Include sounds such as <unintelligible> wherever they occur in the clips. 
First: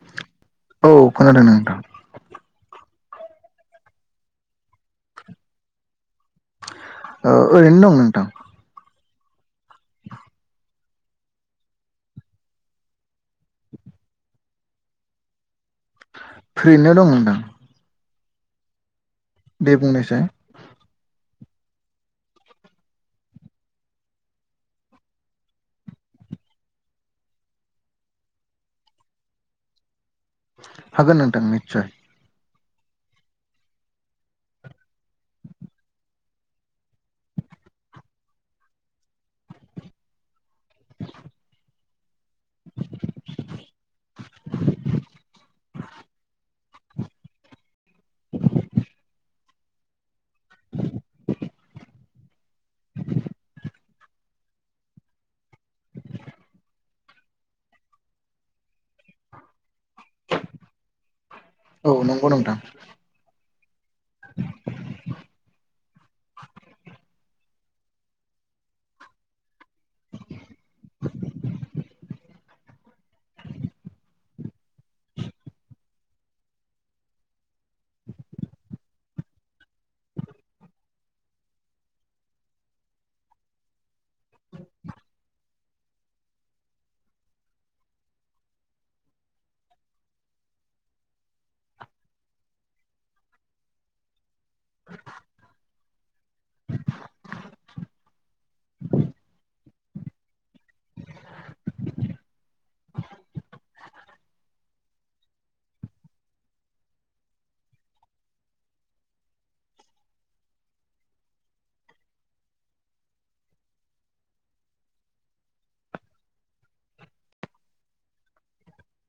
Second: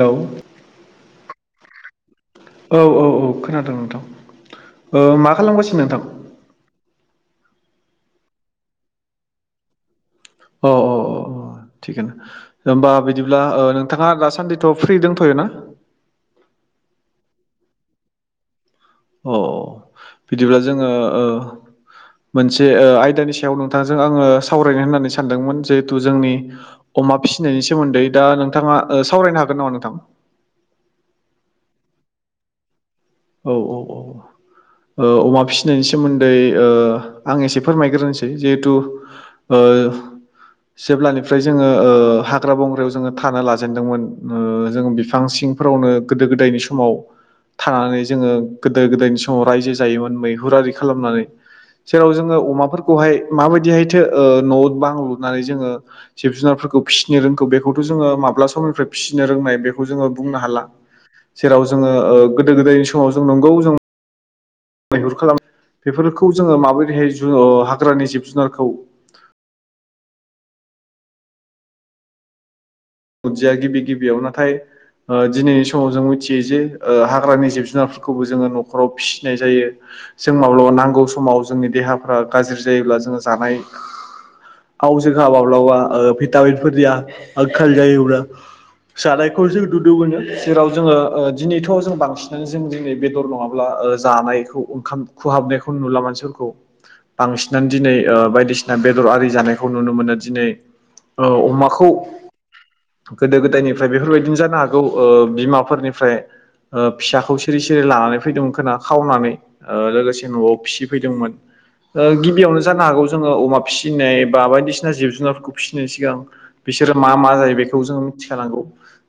Hello औ खोनादों नोंथां। औ औ औ खोनादों नोंथां ओ मा खालामगासिनो नोंथां? ओ ओरैनो दं नोंथां। द <inaudible> अ अ अ अ थिगानो होमबा बिदिब्ला ओ नोंथाङा दासान्दिथ' फ्रि दंथ'यो? ना? फ्रियैनो दं होनदां। औ बुंनायसाय बिदिब्ला जोङो ओ मोनसे ओ आयदानि सायाव नोंथांजों आङो सावरायनो होननानै सानदोंमोन जिहेथु जोंनि अमा फिसिनायनि सोमोन्दै दा नोंथाङा ओ सावरायनो हागोन नामा नोंथां? हागोन नांथां निसय। औ औ औ। ओ अमा फिसिनायनि सोमोन्दै आं एसे फोरमायग्रोनोसै जिहेथु। ओ। जेब्लानिफ्राय जोङो ओ हाग्रा बंग्रायाव जोङो थानो लाजेनदोंमोन ओ जों बिफां सिंफोरावनो गोदो गोदायनि समाव थानानै जोङो गोदो गोदायनि समाव रायजो जायोमोन मैहुरारि खालामनानै जेराव जों अमाफोरखौहाय माबायदिहायथो ओ न' बां लुनानै जोङो जिब जुनारफोरखौ फिसिनो रोंखो बेखौथ' जोङो माब्ला समनिफ्राय फिसिनो रोंनाय बे खौ जोङो बुंनो हाला जेराव औ जोङो ओ नंगौ गोदो नोंथां गोदायनि स नंगौ जों मैहुर खालाम बेफोरखौ जोङो माबोरैहाय ओ हाग्रानि जिब जुनारखौ उदजया गिबि गिबियाव नाथाय ओ दिनैनि समाव जों मिथियो जे ओ हाग्रानि जिब जुनारफोरखौबो जोङो न'खराव फिसिनाय जायो। जों माब्लाबा नांगौ समाव जोंनि देहाफ्रा गाज्रि जायोब्ला जोङो जानाय आव जोंहा माब्लाबा ओ भिटामिनफोरनिया आंखाल जायोब्ला जानायखौ जों नुनो मोनो जेराव जोङो ओ दिनैथ' जों बांसिनानो जों दिनै बेदर नङाब्ला ओ जानाय ओंखाम खुहाबनायखौ नुला मानसिफोरखौ बांसिनानो दिनै ओ बायदिसिना बेदर आरि जानाय खौ नुनो मोनो दिनै औ अमाखौ गोदो गोदायनि फ्राय बेफोरबायदिनो जानो हागौ ओ बिमाफोरनिफ्राय ओ फिसाखौ सिरि सिरि लानानै फैदोंमोन खोना खावनानै ओ लोगोसे न'आव फिसिफैदोंमोन। ओ गिबियावनो जानो हागौ जोङो अमा फिसिनाय बा बायदिसिना जिब जुनारफोरखौ फिसिनायनि सिगां बिसोर मा मा जायो बेखौ जों मिथिखानांगौ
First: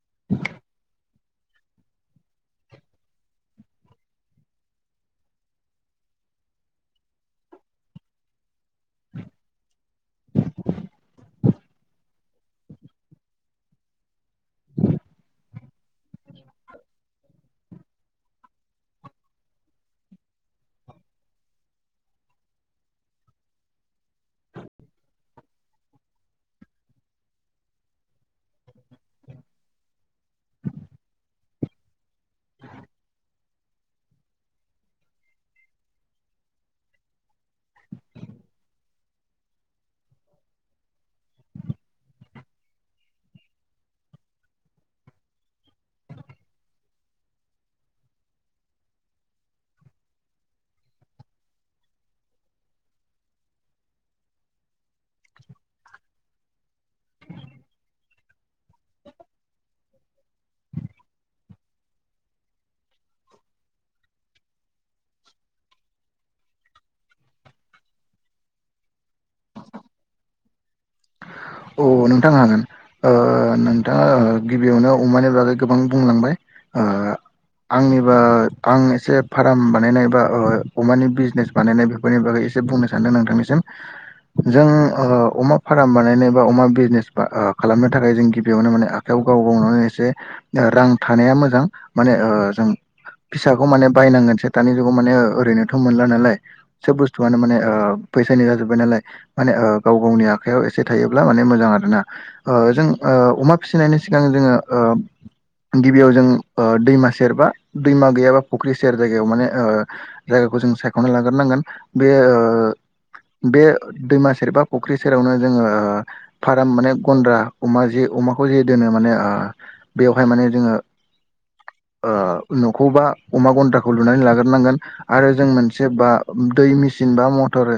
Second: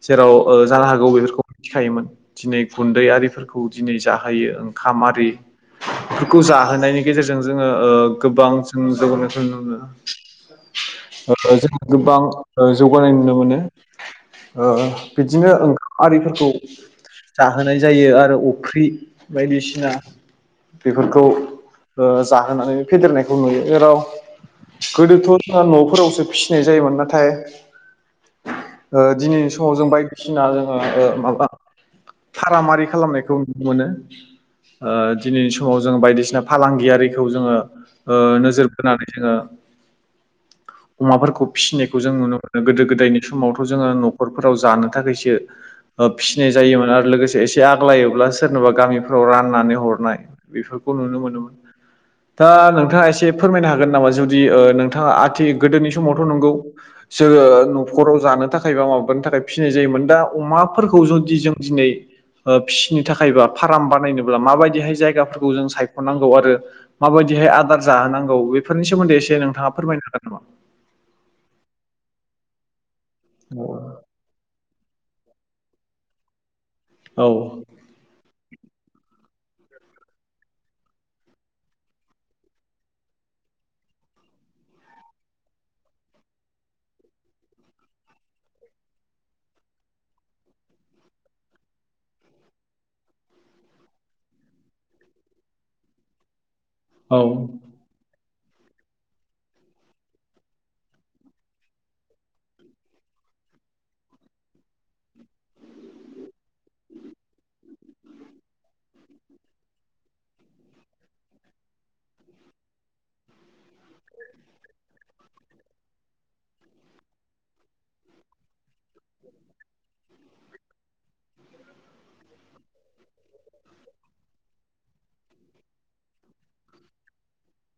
जेराव ओ जानो हागौ बे मिथिखोयोमोन दिनै गुन्दै आरि फोरखौ दिनै जाहोयो ओंखाम आरि बेखौ जाहोनायनि गेजेरजों जोङो ओ गोबां जों जौगानायखौ नुनो मोनो। जोङो गोबां जौगानाय नुनो मोनो। ओ बिदिनो ओंखाम आरिफोरखौ जाहोनाय जायो आरो अफ्रि बायदिसिना बेफोरखौ ओ जाहोनानै फेदेरनायखौ नुयो जेराव गोदोथ' जोंहा न'फोरावसो फिसिनाय जायोमोन नाथाय ओ दिनैनि समाव जों बायदिसिना जोङो ओ माबा फाराम आरि खालामनायखौ नुनो मोनो। ओ दिनैनि समाव जों बायदिसिना फालांगियारिखौ जोङो ओ नोजोर बोनानै जोङो अमाफोरखौ फिसिनायखौ जों नुनो मोनो। गोदो गोदायनि समावथ' जोङो न'खरफोराव जानो थाखायसो ओ फिसिनाय जायोमोन आरो लोगोसे एसे आग्लायोब्ला सोरनोबा गामिफ्राव राननानै हरनाय बेफोरखौ खौ नुनो मोनोमोन दा नोंथाङा एसे फोरमायनो हागोन नामा जुदि ओ नों थाङा आथि गोदोनि समावथ' नंगौ जोङो न'खराव जानो थाखाय बा माबानो थाखाय फिसिनाय जायोमोन दा अमाफोरखौ जुदि जों दिनै फिसिनो थाखाय बा फाराम बानायनोब्ला माबायदिहाय जायगाफोरखौ जों सायख'नांगौ आरो माबाय दिहाय आदार जाहोनांगौ बेफोरनि सोमोन्दै एसे नोंथाङा फोरमायनो हागोन नामा? अ नोंथां हागोन ओ औ नोंथाङा गिबियावनो अमानि बागै गोबां बुंलांबाय ओ औ आंनिबा आं एसे फाराम बानायनाय बा अमानि बिजनेस बानायनाय बेफोरनि बागै एसे बुंनो सानदों नोंथांनिसिम। जों ओ अमा फाराम बानायनाय बा अमा बिजनेस बा ओ खालामनो थाखाय जों गिबियावनो माने आखाइायाव गाव गावनावनो एसे रां थानाया मोजां माने ओ जों फिसाखौ माने बायनांगोनसो दानि जुगाव माने ओ ओरैनोथ' मोनला नालाय। सोब औ बुस्थुआनो माने ओ फैसानि जाजोब्बाय नालाय माने ओ गाव गावनि आखाइयाव एसे थायो ब्ला माने मोजां आरोना ओ जों ओ-् अमा फिसिनायनि सिगां जोङो ओ गिबियाव जों ओ दैमा सेर बा दैमा गैयाबा फुख्रि सेर जायगायाव माने ओ ज जों सायख'नो लाग्रोनांगोन बे ओ बे दैमा सेर बा फुख्रि सेरावनो जोङो ओ फाराम माने गन्द्रा अमा जे अमाखौ जे दोनो माने ओह बेवहाय माने जोङो <unintelligible> ओह न'खौ बा अमा गन्द्राखौ लुनानै लाग्रोनांगोन आरो जों मोनसे बा दै मिस सिन बा मथर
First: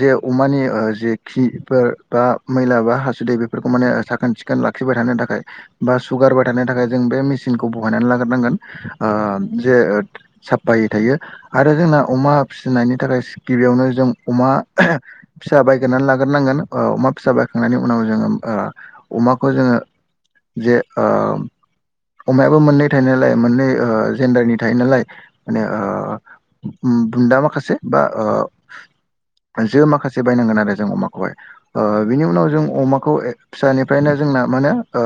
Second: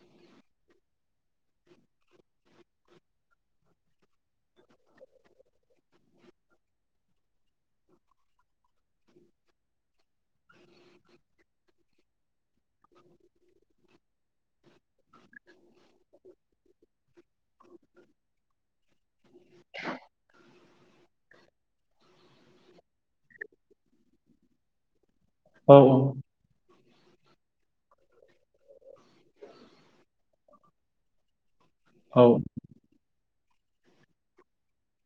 जे अमानि ओ जे खिफोर बा मैला बा हासुदै बेफोरखौ माने ओ साखोन सिखोन लाखिबाय थानो थाखाय बा सुगारबाय थानो थाखाय जों बे मेस सिनखौ बहायनानै लाग्रोनांगोन ओ जे ओद साबपायै थायो आरो जोंना अमा फिसिनायनि थाखाय <unintelligible> गिबियावनो जों अमा <unintelligible> फिसा बायगोरनानै लागोरनांगोन औ माब ओह बायखांनायनि उनाव जोङोम ओ अमाखौ जोङो जे ओ अमायाबो मोननै थायो नालाय मोननै ओ जेन्डारनि थायो नालाय माने ओह उम बुन्दा माखासे बा ओ जो माखासे बायनांगोन आरो जों माखौहाय ओ बिनि उनाव जों अमाखौ ए फिसानिफ्रायनो जोंना मोनो ओ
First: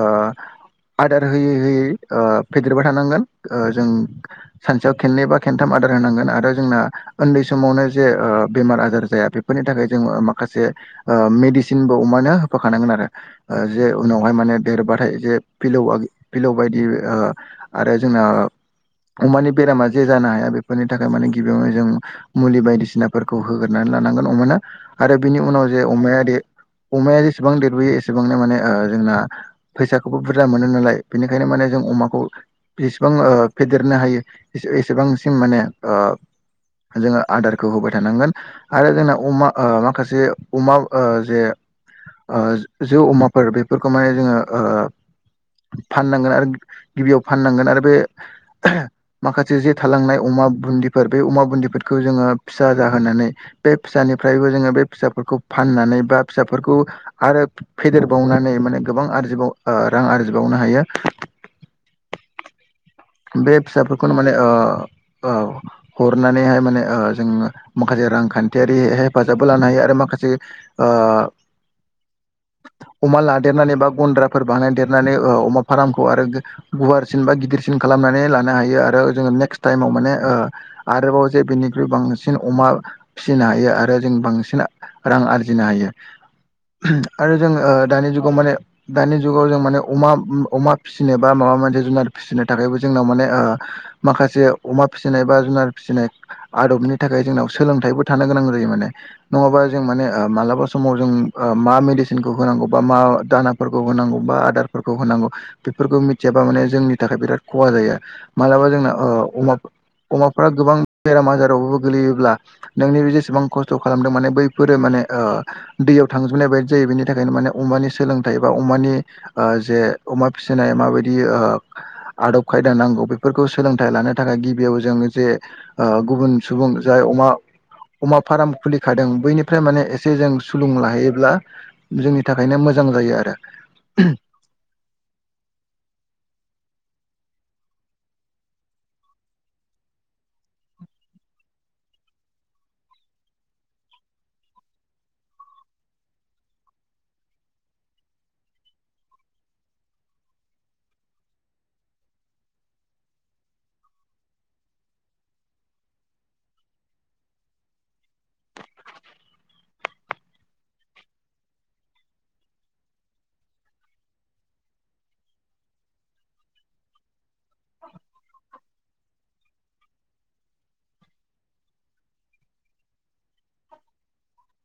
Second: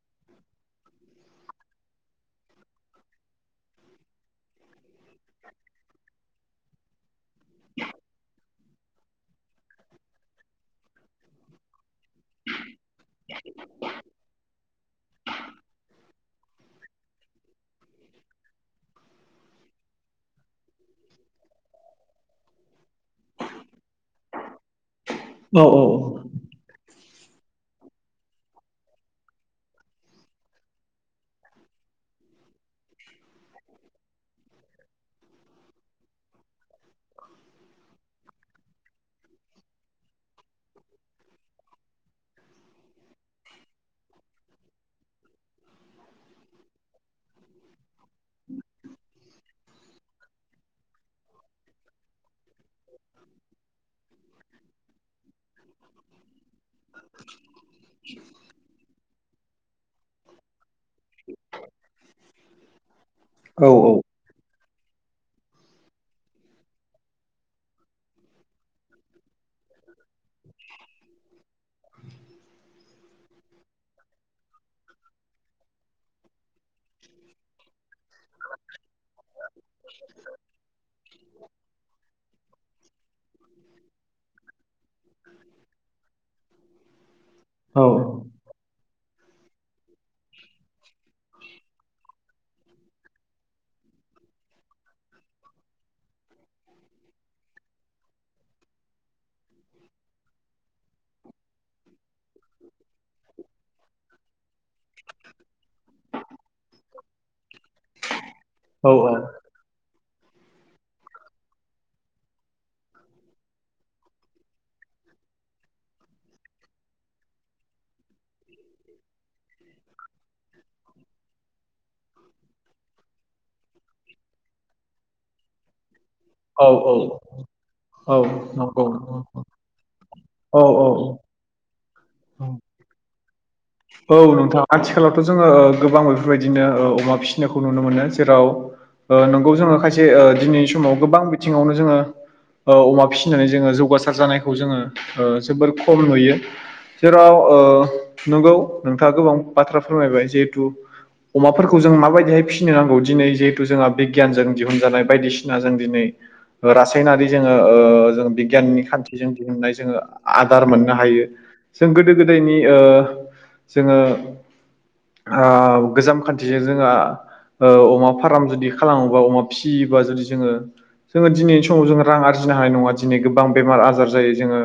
आदार होयै होयै ओ फेदेरबाय थानांगोन ओ जों सानसेयाव खेननै बा खेनथाम आ आदार होनांगोन आरो जोंना ओन्दै समावनो जे ओ बेमार आजार जाया बेफोरनि थाखाय जोंङो ओ माखासे ओ मेडि <unintelligible> <unintelligible> अमानो होफाखानांगोन आरो ओ जे उनावहाय माने देरबाथाय जे फिलौआ फिलौ बायदि ओह आरो जोंना अमानि बेरामा जे जानो हाया बेफोरनि थाखाय माने गिबियावनो जों मुलि बायदिस सिनाफोरखौ होग्रोनानै लानांगोन अमानो आरो बेनि उनाव जे अमाया दे अमाया जेसेबां देरबोयो एसेबांनो माने ओ जोंना फैसाखौबो बुरजा मोनो नालाय बेनिखायनो माने जों अमाखौ एसेबां ओ फेदेरनो हायो एस एसेबांसिम माने ओ जोङो आदारखौ होबाय थानांगोन आरो जोंना अमा ओह माखासे अमा ओ जे ओ <unintelligible> जौ अमाफोर बेफोरखौ माने जोङो ओ फाननांगोन आरो गिबियाव फाननांगोन आरो बे माखासे जे थालांनाय अम अमा बुन्दिफोर बे अमा बुन्दिफोरखौ जोङो फिसा जाहोनानै बे फिसानिफ्रायबो जोङो बे फिसाफोरखौ फाननानै बा फिसाफोरखौ आरो फेदेरबावनानै माने गोबां आरजिबाव ओ रां आरजिबावनो हायो। <unintelligible> बे फिसाफोरखौनो माने ओ औ <unintelligible> हरनानैहाय माने ओ जों माखासे रांखान्थियारि हेफाजाबबो लानो हायो आरो माखासे ओ <unintelligible> अमा लादेरनानै बा गन्द्राफोर बानायदेरनानै ओ अमा फारामखौ आरो गो गुवारसिन बा गिदिर स खालामनानै लानो हायो आरो जोङो नेक्स्ट टाइमाव माने ओ आरोबाव जे बिनिख्रुइ बांसिन अमा फिसिनो हायो आरो जों बांसिन रां आरजिनो हायो। <unintelligible> आरो जों ओ दानि जुगाव माने दानि जुगाव जों माने अमा अमा फिसिनो बा माबा मोनसे जुनार फिसिनो थाखायबो जोंनाव माने ओ माखासे अमा फिसिनाय बा जुनार फिसिनाय आदबनि थाखाय जोंनाव सोलोंथाइबो थानो गोनां जायो माने नङाबा जों माने ओ मालाबा समाव <unintelligible> जों ओ मा मेदिसिनखौ होनांगौबा मा दानाफोरखौ होनांगौ बा आदारफोरखौ होनांगौ बेफोरखो मिथियाबा माने जोंनि थाखाय बिराद खहा जायो मालाबा औ जोंना ओ अमा अमाफोरा गोबां बेराम आजारावबो गोलैयोब्ला नोंनि जेसेबां खस्थ' खालामदों माने बैफोरो माने ओह दैयाव थांजोबनाय बायदजि जायो बेनि थाखायनो माने अमानि सोलोंथाइ बा अमानि ओ जे अमा फिसिनाय माबायदि ओ आदब खायदा नांगौ बेफोरखौ सोलोंथाइ लानो थाखाय गिबियाव जों जे ओ गुबुन सुबुं जाय अमा अमा फाराम नंगौ खुलिखादों बैनिफ्राय माने एसे जों औ सुलुं लाहैयोब्ला जोंनि थाखायनो मोजां जायो आरो। औ नोंथां आथिखालावथ' जोङो ओ गोबां बेफोरबायदिनो ओ अमा फिसि सिनायखौ नुनो मोनो जेराव ओ नोंगौ जोङो खायसे ओ दिनैनि समाव गोबां बिथिङावनो जोङो ओ अमा फिसिनानै जोङो जौगासार जानायखौ जोङो ओ जोबोर खम नुयो। जेराव ओ नंगौ नोंथाङा गोबां बाथ्रा फोरमायबाय जिहेथु अमाफोरखौ जों माबायदिहाय फिसिनो नांगौ दिनै जिहेथु जोंहा बिगियानजों दिहुनजानाय बायदिसिना जों दिनै रासायनारि जोङो ओ जों बिगियाननि खान्थिजों दिहुननाय जोङो आदार मोननो हायो। जों गोदो गोदायनि ओ जोङो ओ गोजाम खान्थिजों जोङो ओ अमा फार्म जुदि खालामोबा अमा फिसियोबा जुदि जोङो जोङो दिनैनि समाव जोङो रां आरजिनो हानाय नङा। दिनै गोबां बेमार आजार जायो जोङो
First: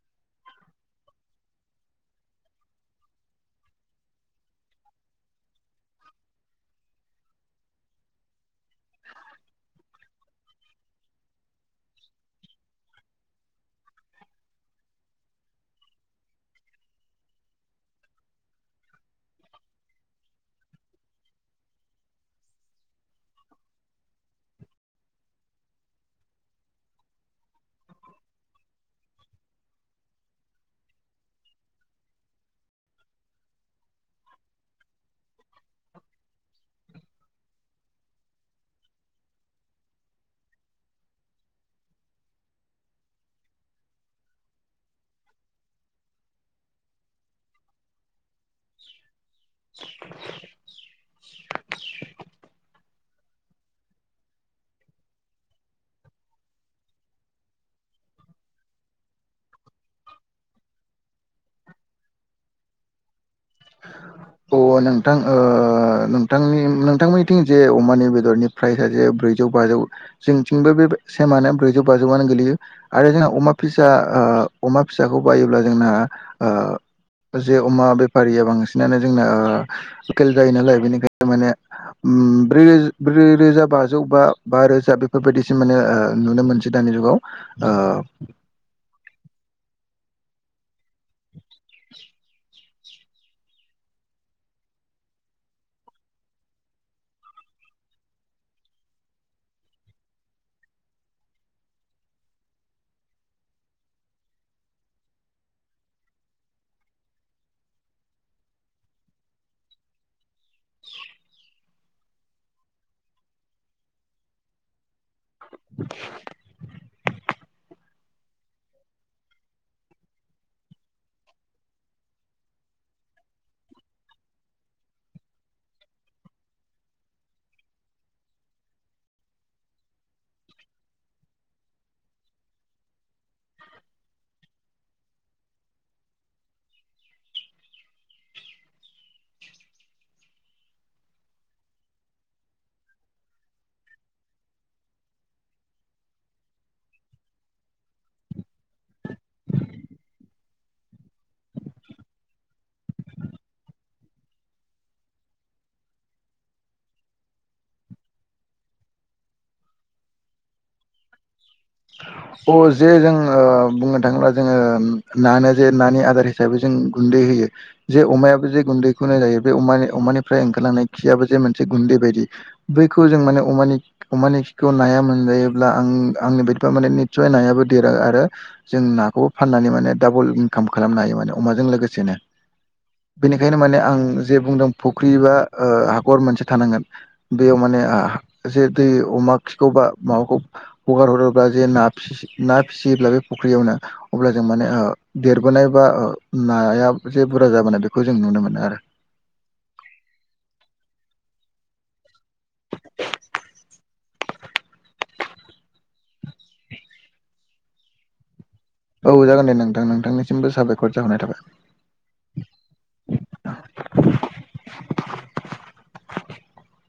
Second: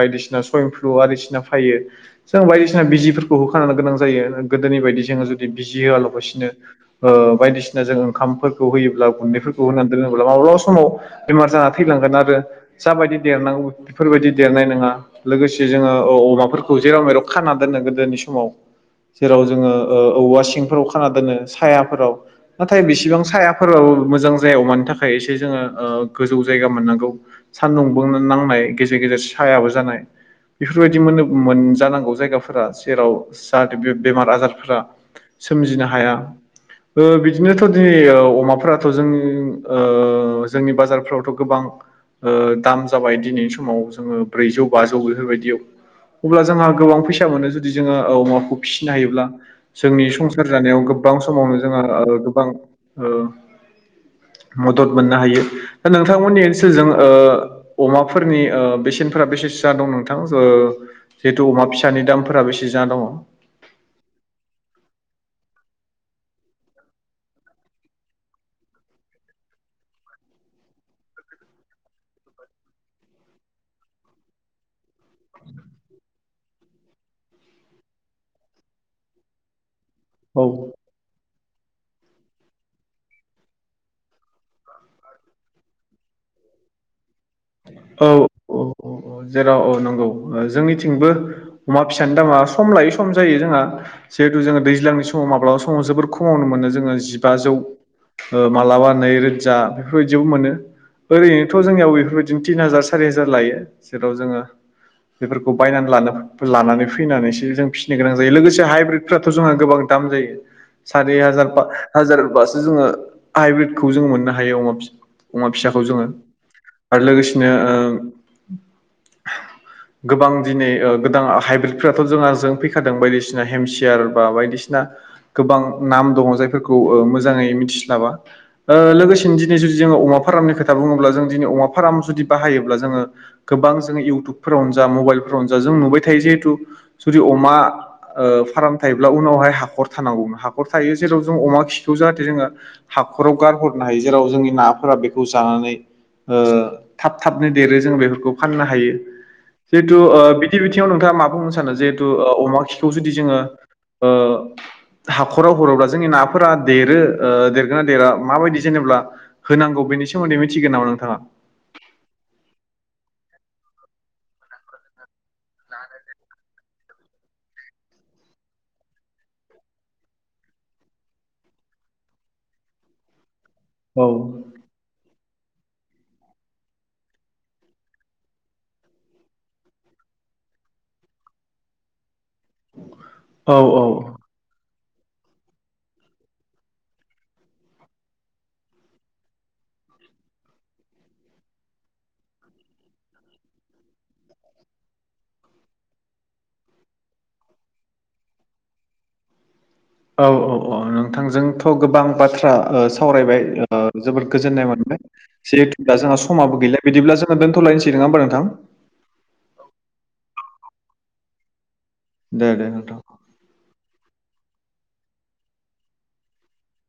बायदिसिना सुवइन फ्लु बदिसिना फायो जों बायदिसिना बायदिसिना बिजिफोरखौ होखानो गोनां जायो गोदोनि बायदि जोङो जुदि बिजि होआलाबसिनो ओ बायदिसिना सिना जों ओंखामफोरखौ होयोब्ला गुन्दैफोरखौ होनानै दोनोब्ला माब्लाबा समाव बेमार जाना थैलांगोन आरो। जाबायदि देरनांगौ बेफोरबायदि देरनाय नङा लोगोसे जोङो अ-अमाफोरखौ जेराव मेराव खाना दोननो गोदोनि समाव जेराव जोङो ओ औवा सिंफोराव खाना दोनो सायाफोराव नाथाय बेसेबां सायाफोरबाबो मोजां जाया अमानि थाखाय एसे जोङो ओ गोजौ जायगा मोननांगौ सान्दुंबो नांनाय गेजेर गेजेर सायाबो जानाय बेफोरबायदि माने मोनजानांगौ। जायगाफोरा जेराव जाहाथे बे बेमार आजारफोरा सोमजिनो हाया। बिदिनोथ' दिनै अमाफोराथ' जों ओ जोंनि बाजारफ्रावथ' गोबां ओ दाम जाबाय दिनैनि समाव जोङो ब्रैजौ बाजौ बेफोरबायदियाव अब्ला जोंहा गोबां फैसा मोनो जुदि जोङो औ अमा खौ फिसिनो हायोब्ला जोंनि संसार जानायाव गोबां समावनो जोंहा गोबां औ। मदद मोननो हायो दा नोंथांमोननि ओनसोलजों ओ अमाफोरनि ओ बेसेनफोरा बेसे सो जाना दं नोंथां ओ जिहेतु अमा फिसानि दामफोरा बेसे जाना दङ? अ नोंथां ओ नोंथांनि नोंथांमोननिथिं जे अमानि बेदरनि प्राइसआ जे ब्रैजौ बाजौ जोंनिथिंबो बे सेमानो ब्रैजौ बाजौआनो गोल्लैयो आरो जोंहा अमा फिसा ओ अमा फिसाखौ बायोब्ला जोंना ओ जे अमा बेफारिया बांसिनानो जोंना लकेल औ जायो नालाय बेनिखायनो माने ओम ब्रै ब्रै रोजा बाजौ बा बा रोजा बेफोरबायदिसो माने ओ नुनो मोनसै दानि जुगाव। ओ औ औ औ औ जेराव औ नंगौ जोंनि थिंबो अमा फिसानि दामआ सम लायै सम जायो जोंहा जिहेथु जोङो दैज्लांनि समाव माब्लाबा समाव जोबोर खमावनो मोनो जोङो जिबाजौ ओ मालाबा नै रोजा बेफोरबायदियावबो मोनो ओरैनोथ' जोंनियाव बेफोरबायदि जों थिन हाजार सारि हाजार लायो जेराव जोङो बेफोरखौ बायनानै लानो लानानै फैनानैसो जों फिसिनो गोनां जायो लोगोसे हाइब्रिदफ्राथ' जोंहा गोबां दाम जायो। सारि हाजारबा हाजार बासो जोङो हाइब्रिदखौ जों मोननो हायो अमा फिसा अमा फिसाखौ जोङो आरो लोगोसेनो ओ गोबां दिनै गोदान हाइब्रिदफोराथ' जोंहा जों फैखादों बायदिसिना हेमसियार बा बायदिसिना गोबां नाम दङ जायफोरखौ ओ मोजाङै मिथिस्लाबा लोगोसेनो दिनै जु जों अमा फारामनि खोथा बुङोबा जों दिनै अमा फार्म जुदि बाहायोब्ला जोङो गोबां जोङो इउटुबफोरावनो जा मबाइलफोरावनो जा जों नुबाय थायो जिहेतु जुदि अमा फार्म थायोब्ला उनावहाय हाखर थानांगौमोन हाखर थायो जेराव जों अमा खिखौ जाहाथे जोङो हाखराव गारहरनो हायो जेराव जोंनि नाफोरा बेखौ जानानै ओ थाब थाबनो देरो जों बेफोरखौ फाननो हायो जिहेतु ओ बिदि बिथिङाव नोंथाङा मा बुंनो सानो जिहेतु ओ अमा खिखौ जुदि जोङो ओ हाखराव हरोब्ला जोंनि नाफोरा देरो ओ देरगोना देरा माबायदि जेनेबा होनांगौ। बेनि सोमोन्दै मिथिगोन नामा नोंथाङा? अ जे जों ओ बुंनो थाङोब्ला जोङो नानो जे नानि आदार हिसाबै जों गुन दै होयो जे अमायाबो जे गुन्दैखौनाय जायो बे अमा अमानिफ्राय ओंखारलांनाय खियाबो जे मोनसे गुन्दै ब बायदि बैखौ जों माने अमानि औ अमानि खिखौ नाया मोनजायोब्ला आं आंनि माने निसय नायाबो देरो आरो जों नाखौबो फाननानै माने दाबल इनकाम खालामनो हायो माने अमाजों लोगोसेनो औ बेनिखायनो माने औ आं जे बुंदों फुख्रि बा हाखर मोनसे थानांगोन बेयाव माने जे दै अमा खिखौ बा माबाखौ हगारहरो अब्ला जे ना फिस ना फिसियोब्ला बे फुख्रियावनो अब्ला जों माने देरबोनाय बा नाया जे बुरजा जाबोनाय बेखौ जों नुनो मोनो आरो <inaudible> औ औ औ नोंथांजोंथ' गोबां बाथ्रा सावरायबाय जोबोद गोजोननाय मोनदों जहेथु दा जोंहा समाबो गैलिया बिदिब्ला जोङो दोनथ'लायनोसै नङा होमबा नोंथां औ जागोन दे नोंथां नोंथांनिसिमबो साबायखर जाहोननाय थाबाय दे दे नोंथां। <inaudible> <unintelligible>